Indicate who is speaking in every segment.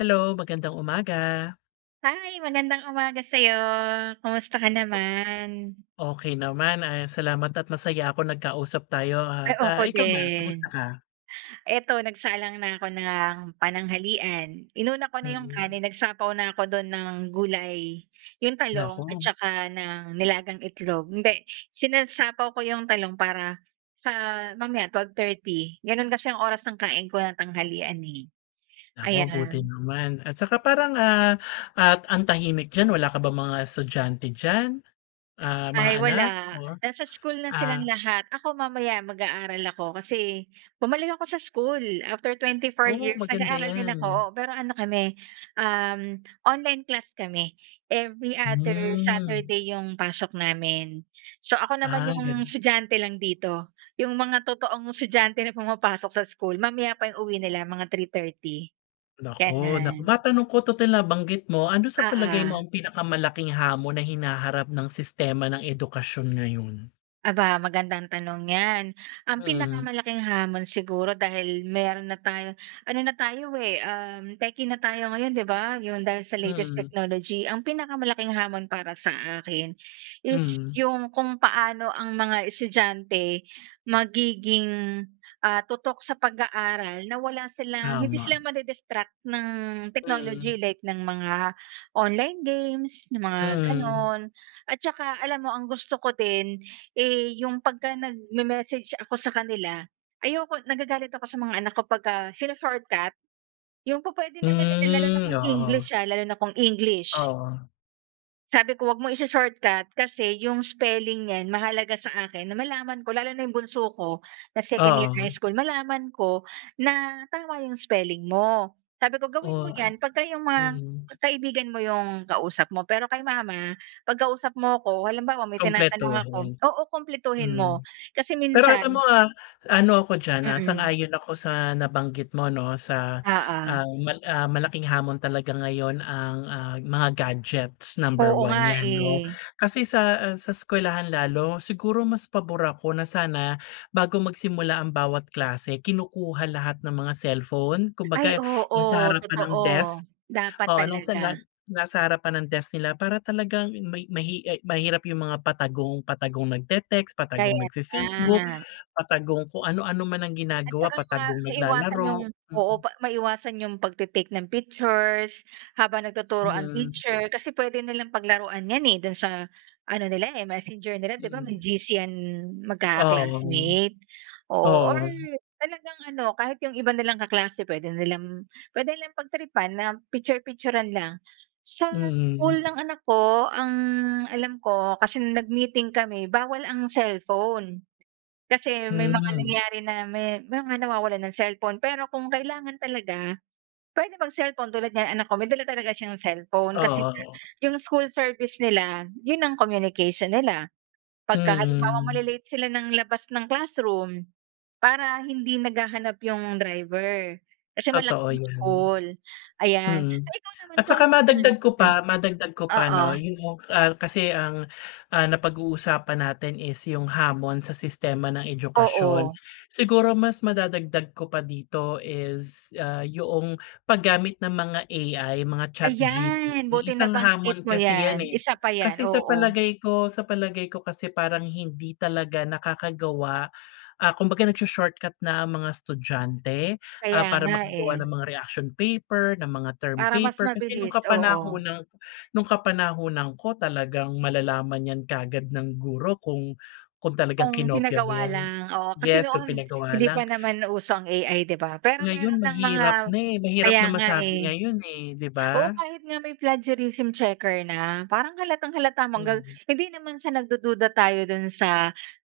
Speaker 1: Hello, magandang umaga!
Speaker 2: Hi! Magandang umaga sayo. Kumusta ka naman?
Speaker 1: Okey naman, ah, salamat at masaya ako nagkausap tayo at,
Speaker 2: Ay,
Speaker 1: ah,
Speaker 2: ako
Speaker 1: ikaw ba kamusta
Speaker 2: din.
Speaker 1: ka?
Speaker 2: Eto, nagsalang na ako ng pananghalian. Inuna ko na 'yong
Speaker 1: Mm.
Speaker 2: kanin, nagsapaw na ako do'n ng gulay. 'Yong talong at
Speaker 1: Naku.
Speaker 2: tsaka ng nilagang itlog. Hindi, sinasapaw ko 'yong talong para sa mamaya, 12:30. Gano'n kasi ang oras ng kain ko ng tanghalian, eh,
Speaker 1: Naku, buti
Speaker 2: ayan.
Speaker 1: naman. At saka parang, ah, at ang tahimik diyan. Wala ka bang mga estudyante diyan, ah, mga
Speaker 2: Ay, wala.
Speaker 1: anak? Oh,
Speaker 2: Nasa school na silang
Speaker 1: ah
Speaker 2: lahat. Ako mamaya, mag-aaral ako. Kasi bumalik ako sa school after 24
Speaker 1: Oh,
Speaker 2: years,
Speaker 1: maganda
Speaker 2: nag-aaral din ako,
Speaker 1: 'yan.
Speaker 2: oo. Pero ano kami, uhm, online class kami. Every other
Speaker 1: Hmm.
Speaker 2: Saturday 'yong pasok namin. So, ako naman
Speaker 1: Ah,
Speaker 2: 'yong
Speaker 1: ganu
Speaker 2: estudyante lang dito. 'Yong mga totoong estudyante na pumapasok sa school, mamaya pa 'yong uwi nila mga 3:30,
Speaker 1: Naku, naku!
Speaker 2: ganun.
Speaker 1: Matanong ko, total nabanggit mo, ano sa palagay mo
Speaker 2: Oo.
Speaker 1: ang pinakamalaking hamon na hinaharap ng sistema ng edukasyon ngayon?
Speaker 2: Aba! Magandang tanong 'yan. Ang
Speaker 1: Mm.
Speaker 2: pinakamalaking hamon siguro, dahil meron na tayong ano na tayo, eh, uhm, techie na tayo ngayon, di ba, yung dahil sa latest
Speaker 1: Mm.
Speaker 2: technology. Ang pinakamalaking hamon para sa akin is
Speaker 1: Mm.
Speaker 2: yung kung paano ang mga estudyante magiging, ah, tutok sa pag-aaral na wala silang hindi sila
Speaker 1: Tama.
Speaker 2: madi-distract ng
Speaker 1: Mm.
Speaker 2: technology like ng mga online games, ng mga
Speaker 1: Mm.
Speaker 2: gano'n. At tsaka alam mo, ang gusto ko din, eh, yung pagka nagme-message ako sa kanila, ayoko nagagalit ako sa mga anak ko pagka shino-shortcut. Yung pu-pwede naman nila lalo na
Speaker 1: Hmm,
Speaker 2: kung
Speaker 1: oo.
Speaker 2: English ha, lalo na kung English.
Speaker 1: Oo.
Speaker 2: Sabi ko, "Wag mong isho-shortcut kasi 'yong spelling niyan mahalaga sa akin na malaman ko." Lalo na 'yong bunso ko na second year
Speaker 1: Oo.
Speaker 2: high school. "Malaman ko na tama 'yong spelling mo." Sabi ko, "Gawin mo
Speaker 1: Ora
Speaker 2: 'yan pagka 'yong mga
Speaker 1: mm.
Speaker 2: kaibigan mo 'yong kausap mo, pero kay mama, 'pag kausap mo ako, halimbawa, may tinatanong ako
Speaker 1: Kumpletuhin,
Speaker 2: oo, kumpletuhin mo."
Speaker 1: hmm.
Speaker 2: Kasi
Speaker 1: Pero alam mo,
Speaker 2: minsan
Speaker 1: ah, ano ako diyan, ah,
Speaker 2: Mm.
Speaker 1: sang-ayon ako sa nabanggit mo, 'no, sa,
Speaker 2: Oo.
Speaker 1: ah, mal ah, malaking hamon talaga ngayon ang, ah, mga gadgets. Number
Speaker 2: Oo
Speaker 1: 1
Speaker 2: nga,
Speaker 1: yan, 'no?
Speaker 2: eh.
Speaker 1: Kasi sa, eh, sa eskwelahan lalo siguro, mas pabor ako na sana bago magsimula ang bawat klase, kinukuha lahat ng mga cellphone.
Speaker 2: Ay,
Speaker 1: Kumbaga, yung sa
Speaker 2: oo,
Speaker 1: harapan ng
Speaker 2: totoo.
Speaker 1: desk,
Speaker 2: Dapat
Speaker 1: oo. Nung sanlan
Speaker 2: talaga.
Speaker 1: nasa harapan ng desk nila para talagang may mahi ay mahirap yung mga patagong patagong nagte-text, patagong
Speaker 2: Kaya
Speaker 1: nagfe-Facebook,
Speaker 2: nga.
Speaker 1: patagong kung ano-ano man ang
Speaker 2: At
Speaker 1: ginagawa,
Speaker 2: tsaka nga
Speaker 1: patagong
Speaker 2: maiwasan 'yong
Speaker 1: naglalaro,
Speaker 2: oo,
Speaker 1: hmm.
Speaker 2: pa maiwasan 'yong pagte-take ng pictures habang nagtuturo ang
Speaker 1: Mhm.
Speaker 2: teacher. Kasi puwede nilang paglaruan 'yan, eh, do'n sa ano nila, eh, Messenger nila, 'di ba, may
Speaker 1: Hmm.
Speaker 2: GC 'yan
Speaker 1: Oo, wo.
Speaker 2: magkaka-classmate. Oo, or
Speaker 1: Oo.
Speaker 2: talagang ano, kahit 'yong iba nilang kaklase puwede nilang puwede nilang pagtripan na piktyur-piktyuran lang. Sa school
Speaker 1: Mm.
Speaker 2: ng anak ko, ang alam ko, kasi nag-meeting kami, bawal ang cellphone. Kasi may mga
Speaker 1: Mhm.
Speaker 2: nangyayari na may mga nawawalan ng cellphone. Pero kung kailangan talaga, puwede mag-cellphone. Tulad niyan anak ko, may dala talaga siyang cellphone kasi
Speaker 1: Oo,
Speaker 2: nga
Speaker 1: oh.
Speaker 2: 'yong school service nila 'yon ang communication nila. Pagka halimbawa
Speaker 1: Mm.
Speaker 2: mali-late sila ng labas ng classroom para hindi naghahanap 'yong driver. Kasi
Speaker 1: Totoo
Speaker 2: malaking
Speaker 1: 'yan.
Speaker 2: school, ayan. So,
Speaker 1: Mm.
Speaker 2: ikaw naman
Speaker 1: At tsaka
Speaker 2: kumusta naman
Speaker 1: madagdag ko
Speaker 2: mm.
Speaker 1: pa madagdag ko pa,
Speaker 2: Oo.
Speaker 1: 'no? Yung, ah, kasi ang, ah, napag-uusapan natin is yung hamon sa sistema ng edukasyon.
Speaker 2: Oo.
Speaker 1: Siguro, mas madadagdag ko pa dito is, ah, 'yong paggamit ng mga AI, mga
Speaker 2: Ayan.
Speaker 1: chatGPT.
Speaker 2: Buti
Speaker 1: Isang
Speaker 2: nabanggit
Speaker 1: hamon
Speaker 2: mo
Speaker 1: kasi yan,
Speaker 2: 'yan.
Speaker 1: eh.
Speaker 2: Isa pa 'yan,
Speaker 1: Kasi sa
Speaker 2: oo.
Speaker 1: palagay ko sa palagay ko kasi parang hindi talaga nakakagawa, ah kumbaga, nag-sho-shortcut na mga estudyante, ah,
Speaker 2: Kaya
Speaker 1: para
Speaker 2: nga,
Speaker 1: makagawa
Speaker 2: eh.
Speaker 1: ng mga reaction paper, ng mga term
Speaker 2: Para mas
Speaker 1: paper. Kasi nung
Speaker 2: mabilis, oo.
Speaker 1: kapanahunan nung kapanahunan ko, talagang malalaman 'yan kaagad ng guro kung kung talagang
Speaker 2: Kung
Speaker 1: kinopya mo
Speaker 2: pinagawa
Speaker 1: 'yan.
Speaker 2: lang, oo. Kasi
Speaker 1: Yes, kung
Speaker 2: noon,
Speaker 1: pinagawa
Speaker 2: hindi pa
Speaker 1: lang
Speaker 2: naman uso ang AI, di ba, pero meron
Speaker 1: Ngayon
Speaker 2: ng mga
Speaker 1: mahirap na, eh. Mahirap
Speaker 2: kaya
Speaker 1: na
Speaker 2: nga,
Speaker 1: masabi
Speaker 2: eh.
Speaker 1: ngayon, eh, 'di
Speaker 2: Oo,
Speaker 1: ba?
Speaker 2: kahit nga may plagiarism checker na, parang halatang-halata mong ang gal
Speaker 1: Mhm.
Speaker 2: hindi naman sa nagdududa tayo dun sa,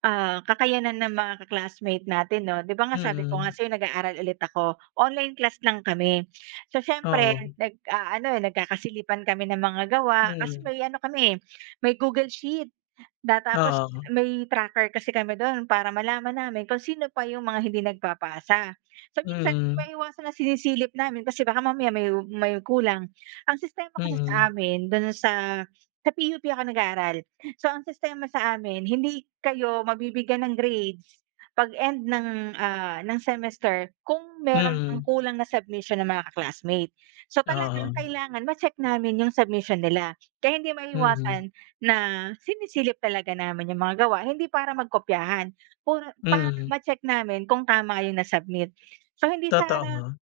Speaker 2: ah, kakayanan ng mga ka-classmate natin, 'no? 'Di ba nga sabi ko nga
Speaker 1: Mm.
Speaker 2: sa'yo nag-aaral ulit ako. Online class lang kami. So, siyempre
Speaker 1: Oo.
Speaker 2: nag-aano, nagkakasilipan kami ng mga gawa kasi
Speaker 1: Hmm.
Speaker 2: may ano kami, eh, may Google Sheet na tapos
Speaker 1: Oo.
Speaker 2: may tracker kasi kami do'n para malaman namin kung sino pa 'yong mga hindi nagpapasa. So, minsan hindi
Speaker 1: Mm.
Speaker 2: maiwasan na sinisilip namin kasi baka mamaya may may kulang. Ang sistema kasi sa
Speaker 1: Mm.
Speaker 2: amin, do'n sa sa PUP ako nag-aaral. So, ang sistema sa amin, hindi kayo mabibigyan ng grades pag-end ng, ah, ng semester kung meron pang
Speaker 1: Mm.
Speaker 2: kulang na submission ng mga ka-classmate. So, talagang
Speaker 1: Oo.
Speaker 2: kailangan ma-check namin 'yong submission nila. Kaya hindi
Speaker 1: Mm.
Speaker 2: maiiwasan na sinisilip talaga namin 'yong mga gawa hindi para magkopyahan. Puro para
Speaker 1: Mm.
Speaker 2: ma-check namin kung tama 'yong nasubmit. So, hindi sa
Speaker 1: Totoo.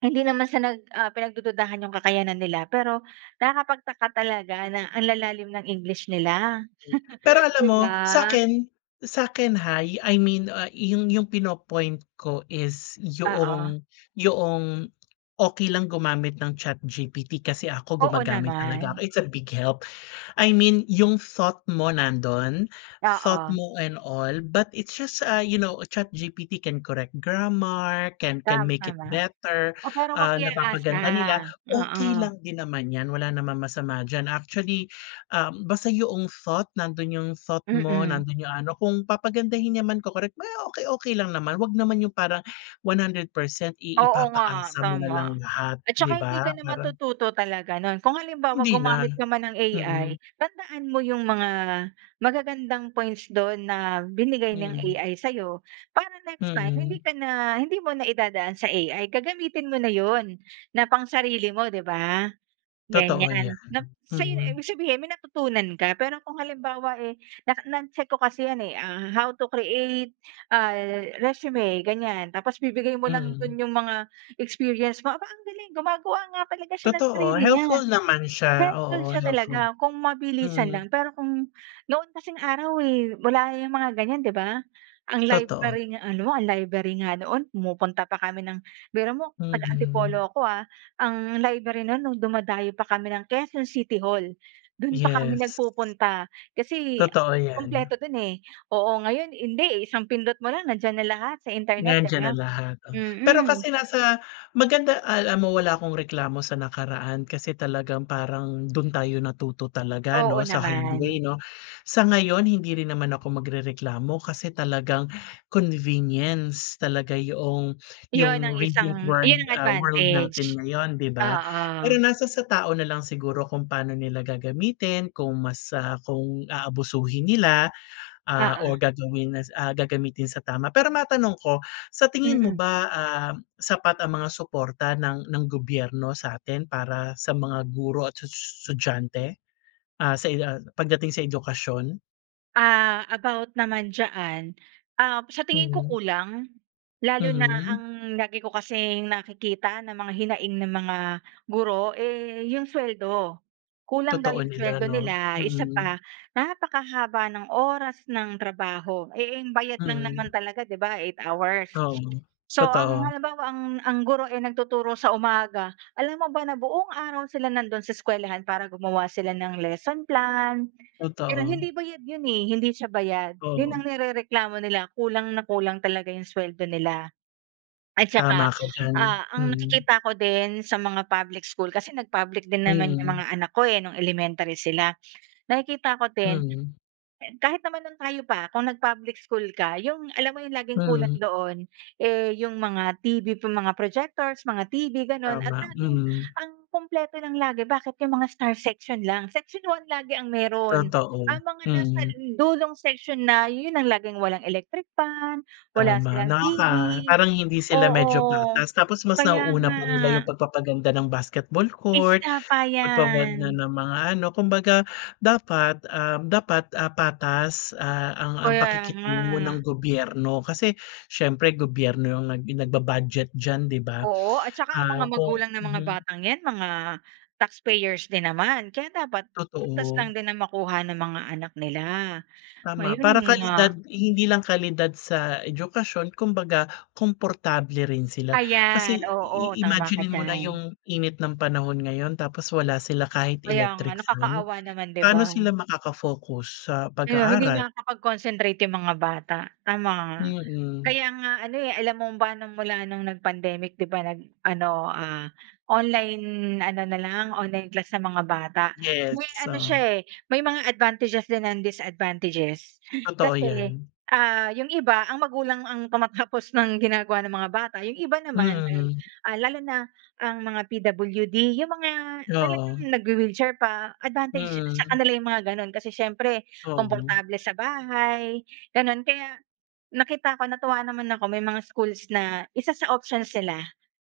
Speaker 2: hindi naman sa nag, ah, pinagdududahan yung kakayanan nila, pero nakakapagtaka talaga na ang lalalim ng English nila,
Speaker 1: Pero alam
Speaker 2: 'di
Speaker 1: mo,
Speaker 2: ba?
Speaker 1: sa'kin sa'kin hay, I mean, ah yung yung pino-point ko is
Speaker 2: Oo.
Speaker 1: 'yong 'yong okey lang gumamit ng ChatGPT. Kasi ako
Speaker 2: Oo
Speaker 1: gumagamit talaga ako,
Speaker 2: naman.
Speaker 1: it's a big help. I mean, yung thought mo, nando'n. Thought
Speaker 2: Oo.
Speaker 1: mo and all but it's just, ah, you know, ChatGPT can correct grammar, can can
Speaker 2: Tam
Speaker 1: make it
Speaker 2: tama.
Speaker 1: better,
Speaker 2: Oh, pero wag
Speaker 1: ah,
Speaker 2: i-aasa,
Speaker 1: napapaganda nila, okey
Speaker 2: oo.
Speaker 1: lang din naman 'yan. Wala naman masama diyan. Actually, uhm, basta 'yong thought, nandun yung thought mo,
Speaker 2: Mm.
Speaker 1: nandun yung ano, kung papagandahin niya man, ko-correct, may okey okey lang naman. 'Wag naman yung parang 100% i
Speaker 2: Oo nga,
Speaker 1: ipapaasa mo na lang
Speaker 2: tama.
Speaker 1: lahat,
Speaker 2: At
Speaker 1: di
Speaker 2: tsaka hindi
Speaker 1: ba,
Speaker 2: ka na
Speaker 1: parang
Speaker 2: matututo talaga no'n. Kung halimbawa,
Speaker 1: Hindi na.
Speaker 2: gumamit ka man ng
Speaker 1: Mm.
Speaker 2: AI, tandaan mo 'yong mga magagandang points don na binigay ng
Speaker 1: Mm.
Speaker 2: AI sa'yo para next time, hindi
Speaker 1: Mm.
Speaker 2: ka na hindi mo na idadaan sa AI. Gagamitin mo na 'yon na pang-sarili mo, 'di ba?
Speaker 1: Totoo yan,
Speaker 2: Ganyan. Nap sa'yo
Speaker 1: mm.
Speaker 2: ibig sabihin, may natutunan ka. Pero kung halimbawa, eh, nak na-check ko kasi yan, eh. Ah how to create, ay, resume, ganyan. Tapos bibigay mo lang
Speaker 1: Mm.
Speaker 2: dun yung mga experience mo. Aba, ang galing! Gumagawa nga talaga siya ng
Speaker 1: Totoo,
Speaker 2: sarili niya.
Speaker 1: helpful naman siya.
Speaker 2: Helpful
Speaker 1: Oo,
Speaker 2: siya
Speaker 1: helpful.
Speaker 2: talaga. Kung mabilisan
Speaker 1: Mm.
Speaker 2: lang. Pero kung noon kasing araw, eh, wala yang mga ganyan, 'di ba? Ang
Speaker 1: Totoo.
Speaker 2: library nga ano ang library nga noon pumupunta pa kami ng biro mo, taga
Speaker 1: Mhm.
Speaker 2: Antipolo ako, ah. Ang library no'n, no'ng dumadayo pa kami ng Quezon City Hall. Do'n pa kami
Speaker 1: Yes.
Speaker 2: nagpupunta. Kasi
Speaker 1: Totoo 'yan.
Speaker 2: kumpleto do'n, eh, oo. Ngayon, hindi, eh, isang pindot mo lang nandiyan na lahat sa internet, 'di
Speaker 1: Nandiyan
Speaker 2: ba,
Speaker 1: na lahat o pero
Speaker 2: mm.
Speaker 1: kasi nasa maganda alam mo, wala akong reklamo sa nakaraan kasi talagang parang dun tayo natuto talaga,
Speaker 2: Oo
Speaker 1: 'no, sa hard way,
Speaker 2: naman.
Speaker 1: 'no? Sa ngayon, hindi rin naman ako magrereklamo kasi talagang convenience talaga 'yong
Speaker 2: Yun
Speaker 1: yung
Speaker 2: ang
Speaker 1: recent
Speaker 2: isang
Speaker 1: word,
Speaker 2: yun ang
Speaker 1: ah, world natin
Speaker 2: advantage,
Speaker 1: ngayon, di ba?
Speaker 2: oo.
Speaker 1: Pero nasa sa tao na lang siguro kung paano nila gagamitin, kung mas, ah, kung aabusuhin nila, ah,
Speaker 2: Oo.
Speaker 1: or gagawin nas ah, gagamitin sa tama. Pero matanong ko, sa tingin mo
Speaker 2: Mm.
Speaker 1: ba, ah, sapat ang mga suporta ng ng gobyerno sa'tin para sa mga guro at tsush estudyante, ah, sa i ah, pagdating sa edukasyon?
Speaker 2: Ah, about naman diyan. Ah, sa tingin ko
Speaker 1: Mhm.
Speaker 2: kulang, lalo na
Speaker 1: Mhm.
Speaker 2: ang lagi ko kasing nakikita na mga hinaing ng mga guro, eh, 'yong suweldo. Kulang daw
Speaker 1: Totoo
Speaker 2: 'yong
Speaker 1: nila,
Speaker 2: suweldo
Speaker 1: 'no?
Speaker 2: nila isa
Speaker 1: Mm.
Speaker 2: pa, napakahaba ng oras ng trabaho, eh, ang bayad lang naman
Speaker 1: Mm.
Speaker 2: talaga, 'di ba, 8 hours.
Speaker 1: Oo,
Speaker 2: So, ang
Speaker 1: totoo.
Speaker 2: halimbawa, ang ang guro ay nagtuturo sa umaga, alam mo ba na buong araw sila nandun sa eskuwelahan para gumawa sila ng lesson plan. Pero
Speaker 1: Totoo.
Speaker 2: hindi bayad yun, eh. Hindi siya bayad. Yun
Speaker 1: Oo.
Speaker 2: ang nirereklamo nila. Kulang na kulang talaga yung sweldo nila. At
Speaker 1: Tama
Speaker 2: tsaka,
Speaker 1: ka diyan,
Speaker 2: ah, ang
Speaker 1: mm.
Speaker 2: nakikita ko din sa mga public school kasi nag public din naman yung
Speaker 1: Mm.
Speaker 2: mga anak ko, eh, nung elementary sila. Nakikita ko din, k
Speaker 1: Mm.
Speaker 2: kahit naman noon tayo pa kung nag-public school ka. 'Yong alam mo 'yong laging kulang
Speaker 1: Mm.
Speaker 2: doon, eh, 'yong mga TV, mga projectors, mga TV, gano'n. At
Speaker 1: Tama,
Speaker 2: laging
Speaker 1: mm.
Speaker 2: ang kumpleto lang lagi bakit 'yong mga star section lang. Section 1 lagi ang meron. Ang
Speaker 1: Totoo,
Speaker 2: mga nasa
Speaker 1: mm.
Speaker 2: dulong section na, 'yon ang laging walang electric fan, wala
Speaker 1: Tama,
Speaker 2: silang TV.
Speaker 1: nakaka parang hindi sila medyo
Speaker 2: Oo,
Speaker 1: patas. Tapos mas
Speaker 2: kaya
Speaker 1: nauuna
Speaker 2: nga.
Speaker 1: pa nila 'yong pagpapaganda ng basketball court,
Speaker 2: Isa pa
Speaker 1: pagpapaganda
Speaker 2: yan.
Speaker 1: ng mga ano. Kumbaga, dapat, uhm, dapat, ah, patas, ah, ang ang
Speaker 2: Kaya nga.
Speaker 1: pakikitungo ng gobyerno. Kasi siyempre, gobyerno ang nag nagba-budget diyan, 'di ba?
Speaker 2: Oo at tsaka ang mga
Speaker 1: Ah, kung
Speaker 2: magulang ng mga
Speaker 1: mhm.
Speaker 2: batang 'yan mga taxpayers din naman. Kaya dapat patas
Speaker 1: Totoo.
Speaker 2: lang din ang makuha ng mga anak nila.
Speaker 1: Tama.
Speaker 2: Ayun
Speaker 1: Para kalidad.
Speaker 2: nga.
Speaker 1: Hindi lang kalidad sa edukasyon kumbaga, komportable rin sila. Kasi
Speaker 2: Ayan, oo.
Speaker 1: i
Speaker 2: Tama ka
Speaker 1: imaginin mo na
Speaker 2: diyan.
Speaker 1: yung init ng panahon ngayon tapos wala sila kahit
Speaker 2: Kaya nga.
Speaker 1: electric fan?
Speaker 2: Nakakaawa naman, 'di
Speaker 1: Pano
Speaker 2: ba?
Speaker 1: sila makaka-focus sa
Speaker 2: Kaya hindi
Speaker 1: pag-aaral?
Speaker 2: makakapag-concentrate yung mga bata, tama nga.
Speaker 1: Mm.
Speaker 2: Kaya nga ano, eh, alam mo ba, nung mula nung nagpandemic, 'di ba, nag ano, ah, online ano na lang, online class na mga bata.
Speaker 1: Yes,
Speaker 2: May ano siya,
Speaker 1: so
Speaker 2: eh, may mga advantages din and disadvantages.
Speaker 1: Totoo
Speaker 2: Kasi,
Speaker 1: 'yan.
Speaker 2: ah, yung iba, ang magulang ang tumatapos ng ginagawa ng mga bata. Yung iba naman, dahil,
Speaker 1: Mm.
Speaker 2: ah, lalo na, ang mga PWD, yung mga talagang
Speaker 1: Oo.
Speaker 2: nagwe-wheelchair pa. Advantage sa
Speaker 1: Mm.
Speaker 2: kanila yung mga ganun kasi siyempre,
Speaker 1: Oo.
Speaker 2: komportable sa bahay, ganun. Kaya nakita ko, natuwa naman ako, may mga schools na isa sa options nila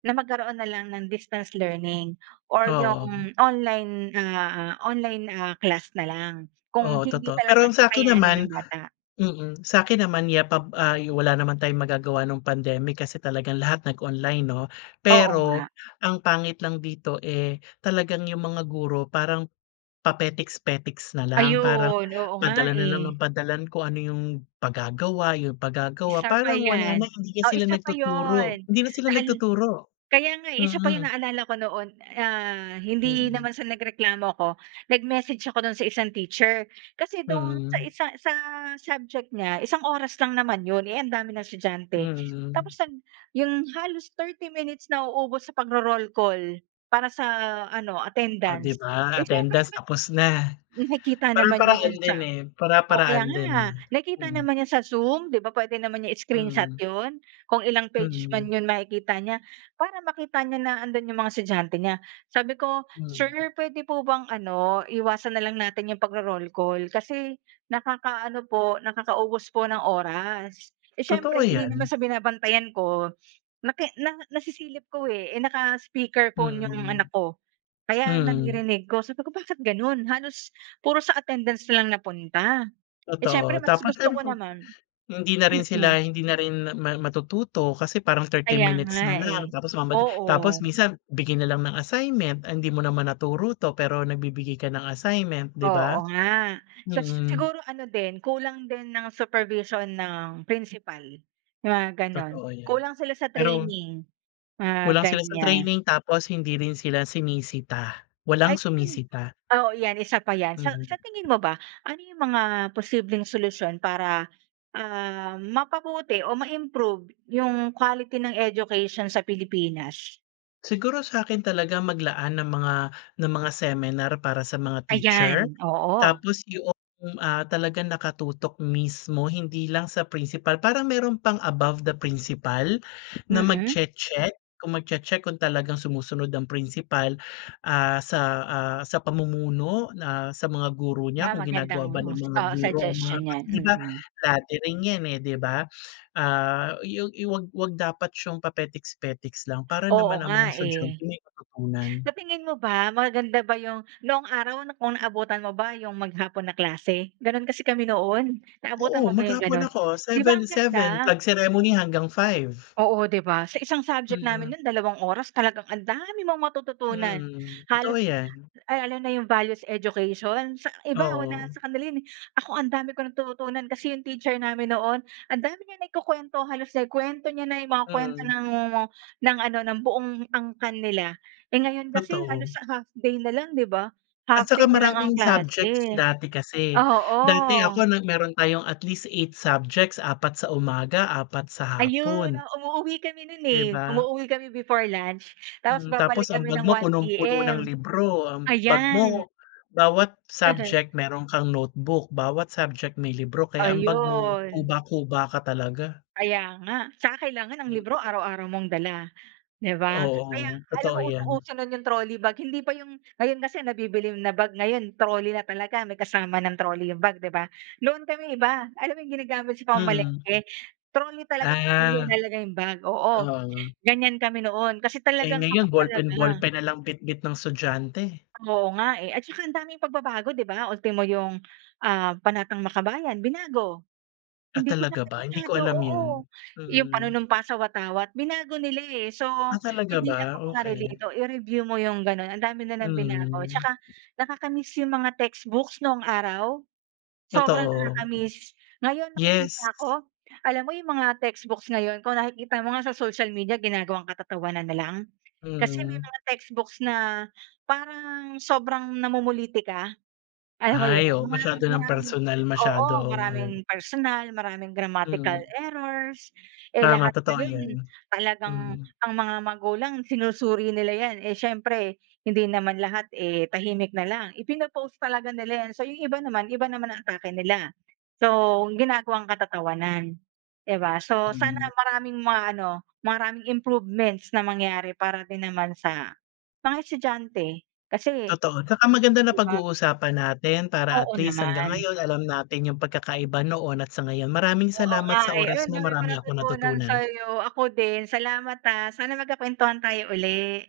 Speaker 2: na magkaroon na lang ng distance learning or
Speaker 1: Oo.
Speaker 2: yung online, ah, online, ah, class na lang kung
Speaker 1: Oo,
Speaker 2: hindi
Speaker 1: totoo. Pero
Speaker 2: talaga
Speaker 1: ang sa'kin
Speaker 2: kakayanin
Speaker 1: naman
Speaker 2: ng bata.
Speaker 1: mm, sa'kin naman, yeah, pa, ah, wala naman tayong magagawa nung pandemic kasi talagang lahat nag-online, 'no?
Speaker 2: Oo
Speaker 1: Pero
Speaker 2: nga.
Speaker 1: ang pangit lang dito, eh, talagang 'yong mga guro parang papetiks-petiks na lang. Parang
Speaker 2: Ayun. Oo nga,
Speaker 1: padala na lang ng
Speaker 2: eh.
Speaker 1: padala ng kung ano 'yong pagagawa 'yong pagagawa.
Speaker 2: Isa pa
Speaker 1: Parang wala na,
Speaker 2: 'yan
Speaker 1: hindi na
Speaker 2: o
Speaker 1: sila
Speaker 2: isa pa
Speaker 1: nagtuturo.
Speaker 2: 'yon.
Speaker 1: Hindi na sila
Speaker 2: Naan
Speaker 1: nagtuturo,
Speaker 2: kaya nga, eh, isa pa 'yon.
Speaker 1: mm.
Speaker 2: Naalala ko noon, ah, hindi
Speaker 1: Mm.
Speaker 2: naman sa nagreklamo ako. Nag-message ako do'n sa isang teacher. Kasi do'n sa
Speaker 1: Mm.
Speaker 2: isa sa sa subject niya, isang oras lang naman 'yon, eh, ang dami ng estudyante. Tapos
Speaker 1: Mm.
Speaker 2: nag 'yong halos 30 minutes nauubos sa pagro-roll call para sa ano,
Speaker 1: Oh, 'di
Speaker 2: attendance.
Speaker 1: ba,
Speaker 2: Eh, siyempre
Speaker 1: attendance
Speaker 2: naman,
Speaker 1: tapos na.
Speaker 2: nakita naman niya
Speaker 1: Para-paraan
Speaker 2: 'yon sa
Speaker 1: din, eh.
Speaker 2: oh, kaya
Speaker 1: Para-paraan din, eh.
Speaker 2: nga. Nakita
Speaker 1: Mm.
Speaker 2: naman niya sa Zoom, 'di ba, puwede naman niya i-screenshot
Speaker 1: Mm.
Speaker 2: 'yon. Kung ilang page man
Speaker 1: Mm.
Speaker 2: 'yon, makikita niya. Para makita niya na 'andon 'yong mga estudyante niya. Sabi ko, "Sir,
Speaker 1: Hmm.
Speaker 2: puwede po bang ano, iwasan na lang natin 'yong pagro-roll call kasi nakakaano po, nakakaubos po ng oras." Eh,
Speaker 1: Totoo
Speaker 2: siyempre hindi
Speaker 1: 'yan.
Speaker 2: naman sa binabantayan ko, naki na nasisilip ko, eh. Eh, naka-speaker phone 'yong anak
Speaker 1: Mm.
Speaker 2: ko kaya
Speaker 1: Hmm.
Speaker 2: naririnig ko. Sabi ko, "Bakit gano'n? Halos puro sa attendance na lang napunta." Eh, siyempre
Speaker 1: Totoo.
Speaker 2: mas
Speaker 1: Tapos
Speaker 2: gusto ko
Speaker 1: siyempre,
Speaker 2: naman
Speaker 1: hindi na rin sila
Speaker 2: mm.
Speaker 1: hindi na rin mat matututo kasi parang 30
Speaker 2: Kaya
Speaker 1: minutes
Speaker 2: nga,
Speaker 1: na lang
Speaker 2: eh,
Speaker 1: tapos mamadali tapos
Speaker 2: oo.
Speaker 1: minsan bigay na lang ng assignment. Ah, hindi mo naman naturo 'to, pero nagbibigay ka ng assignment, 'di ba?
Speaker 2: Oo nga. Sa
Speaker 1: Mm.
Speaker 2: siguro ano din, kulang din ng supervision ng principal, 'yong mga gano'n.
Speaker 1: Totoo 'yan,
Speaker 2: Kulang sila sa
Speaker 1: pero
Speaker 2: training, mga
Speaker 1: Kulang sila sa
Speaker 2: ganyan.
Speaker 1: training tapos hindi rin sila sinisita.
Speaker 2: Ay
Speaker 1: Walang
Speaker 2: [unintelligible]
Speaker 1: sumisita.
Speaker 2: oo yan, isa pa yan. Sa sa
Speaker 1: Mhm.
Speaker 2: tingin mo ba, ano yung mga posibleng solusyon para, ah, mapabuti o ma-improve yung quality ng education sa Pilipinas?
Speaker 1: Siguro sa'kin talaga maglaan ng mga ng mga seminar para sa mga teacher.
Speaker 2: Ayan, oo.
Speaker 1: Tapos 'yong, ah, talagang nakatutok mismo hindi lang sa principal. Parang meron pang above the principal na
Speaker 2: Mm.
Speaker 1: magche-check. Kung magche-check kung talagang sumusunod ang principal, ah, sa, ah, sa pamumuno na sa mga guro niya.
Speaker 2: 'Ba
Speaker 1: Kung ginagawa ba
Speaker 2: magandang,
Speaker 1: ng mga
Speaker 2: ah,
Speaker 1: guro ang mga
Speaker 2: suggestion
Speaker 1: kasi,
Speaker 2: 'yan,
Speaker 1: 'di ba,
Speaker 2: mm.
Speaker 1: dati rin 'yan, eh, 'di ba? Ah, i yog i 'wag 'wag dapat siyang papetiks-petiks lang para
Speaker 2: Oo
Speaker 1: naman ang mga
Speaker 2: nga, eh.
Speaker 1: estudyante may matutunan.
Speaker 2: Sa tingin mo ba, maganda ba yung noong araw, kung naabutan mo ba yung maghapon na klase? Ganun kasi kami noon. Naabutan
Speaker 1: Oo,
Speaker 2: mo ba yung
Speaker 1: maghapon
Speaker 2: ganun?
Speaker 1: ako,
Speaker 2: Di ba
Speaker 1: seven
Speaker 2: ang ganda?
Speaker 1: seven. Flag ceremony hanggang 5.
Speaker 2: Oo, 'di ba? Sa isang subject
Speaker 1: Mm.
Speaker 2: namin noon, dalawang oras. Talagang ang dami mong matututunan.
Speaker 1: Mm, totoo
Speaker 2: Halos,
Speaker 1: 'yan.
Speaker 2: ah, lalo na 'yong values education. Sa iba, wala
Speaker 1: Oo.
Speaker 2: sa kanila yun, eh. Ako ang dami ko natutunan kasi 'yong teacher namin noon, ang dami niya naikukuwento. Halos naikuwento niya na 'yong mga kuwento
Speaker 1: Mm.
Speaker 2: ng wowo ng ano, ng buong angkan nila. Eh, ngayon kasi
Speaker 1: Totoo.
Speaker 2: halos sa half day na lang, 'di ba?
Speaker 1: At
Speaker 2: Half
Speaker 1: tsaka
Speaker 2: day na lang ang
Speaker 1: maraming
Speaker 2: klase,
Speaker 1: subjects dati kasi.
Speaker 2: oo.
Speaker 1: Dati ako, na meron tayong at least 8 subjects, 4 sa umaga 4 sa
Speaker 2: Ayun,
Speaker 1: hapon
Speaker 2: o. Umuuwi kami no'n,
Speaker 1: di
Speaker 2: eh.
Speaker 1: ba?
Speaker 2: Umuuwi kami before lunch tapos
Speaker 1: Mm,
Speaker 2: babalik
Speaker 1: tapos ang
Speaker 2: kami
Speaker 1: bag
Speaker 2: ng
Speaker 1: mo,
Speaker 2: one
Speaker 1: punong-puno ng
Speaker 2: P-M,
Speaker 1: libro. Ang bag
Speaker 2: ayan.
Speaker 1: mo, bawat subject meron kang notebook. Bawat subject, may libro. Kaya ang bag mo,
Speaker 2: Ayun.
Speaker 1: kuba-kuba ka talaga.
Speaker 2: Kaya nga. Tsaka kailangan ang
Speaker 1: Mm.
Speaker 2: libro araw-araw mong dala, 'di ba? Kaya
Speaker 1: Oo,
Speaker 2: alam
Speaker 1: totoo
Speaker 2: mo,
Speaker 1: 'yan.
Speaker 2: usong-uso no'n 'yong trolley bag. Hindi pa 'yong ngayon kasi nabibili na bag ngayon trolley na talaga, may kasama ng trolley 'yong bag, 'di ba? Noon kami iba. Alam mo 'yong ginagamit sa
Speaker 1: Mm.
Speaker 2: pamamalengke? Trolley talaga tas
Speaker 1: Ah,
Speaker 2: inalalagay 'yong bag, oo.
Speaker 1: oo.
Speaker 2: Ganyan kami noon kasi
Speaker 1: Eh,
Speaker 2: talagang tutok
Speaker 1: ngayon ballpen
Speaker 2: talaga.
Speaker 1: ballpen na lang bitbit ng estudyante.
Speaker 2: Oo nga, eh. At tsaka ang daming pagbabago, 'di ba? Ultimo 'yong, ah, Panatang Makabayan, binago.
Speaker 1: Ah,
Speaker 2: Hindi ko na
Speaker 1: talaga ba? Hindi ko
Speaker 2: kabisado,
Speaker 1: alam yun,
Speaker 2: oo. 'Yong
Speaker 1: mm.
Speaker 2: Panunumpa sa Watawat, binago nila, eh. So,
Speaker 1: Ah, talaga
Speaker 2: hindi
Speaker 1: ba?
Speaker 2: ako makarelate.
Speaker 1: Okey.
Speaker 2: Oh, i-review mo 'yong gano'n, ang dami nilang binago.
Speaker 1: Mm.
Speaker 2: Tsaka nakaka-miss 'yong mga textbooks noong araw, sobrang
Speaker 1: Totoo.
Speaker 2: nakakamiss. Ngayon
Speaker 1: Yes.
Speaker 2: nakikita ko, alam mo yung mga textbooks ngayon, kung nakikita mo nga sa social media ginagawang katatawanan na lang. Kasi may
Speaker 1: Mm.
Speaker 2: mga textbooks na parang sobrang namumulitika, alam mo 'yon?
Speaker 1: Ay, oo.
Speaker 2: Yung
Speaker 1: Masyado
Speaker 2: maraming
Speaker 1: ng
Speaker 2: maraming
Speaker 1: personal
Speaker 2: oo.
Speaker 1: masyado,
Speaker 2: Maraming
Speaker 1: oo.
Speaker 2: personal, maraming grammatical
Speaker 1: Mm.
Speaker 2: errors. Eh,
Speaker 1: Tama,
Speaker 2: lahat
Speaker 1: totoo
Speaker 2: ngayon
Speaker 1: yun.
Speaker 2: talagang
Speaker 1: Mm.
Speaker 2: ang mga magulang sinusuri nila 'yan. Eh, siyempre hindi naman lahat, eh, tahimik na lang. Ipino-post talaga nila 'yan. So, 'yong iba naman, iba naman ang atake nila. So, ginagawang katatawanan, di ba? So, sana
Speaker 1: Hmm.
Speaker 2: maraming mga ano, maraming improvements na mangyari para din naman sa mga estudyante. Kasi,
Speaker 1: Totoo. Saka maganda
Speaker 2: 'di ba
Speaker 1: napag-uusapan natin para
Speaker 2: Oo
Speaker 1: at least hanggang
Speaker 2: naman.
Speaker 1: ngayon alam natin yung pagkakaiba noon at sa ngayon. Maraming
Speaker 2: Oo
Speaker 1: salamat
Speaker 2: nga,
Speaker 1: sa
Speaker 2: eh.
Speaker 1: oras
Speaker 2: Ayun, ang
Speaker 1: mo,
Speaker 2: dami kong
Speaker 1: marami akong
Speaker 2: natutunan
Speaker 1: natutunan.
Speaker 2: sa'yo. Ako din. Salamat ah. Sana magkakwentuhan tayo uli.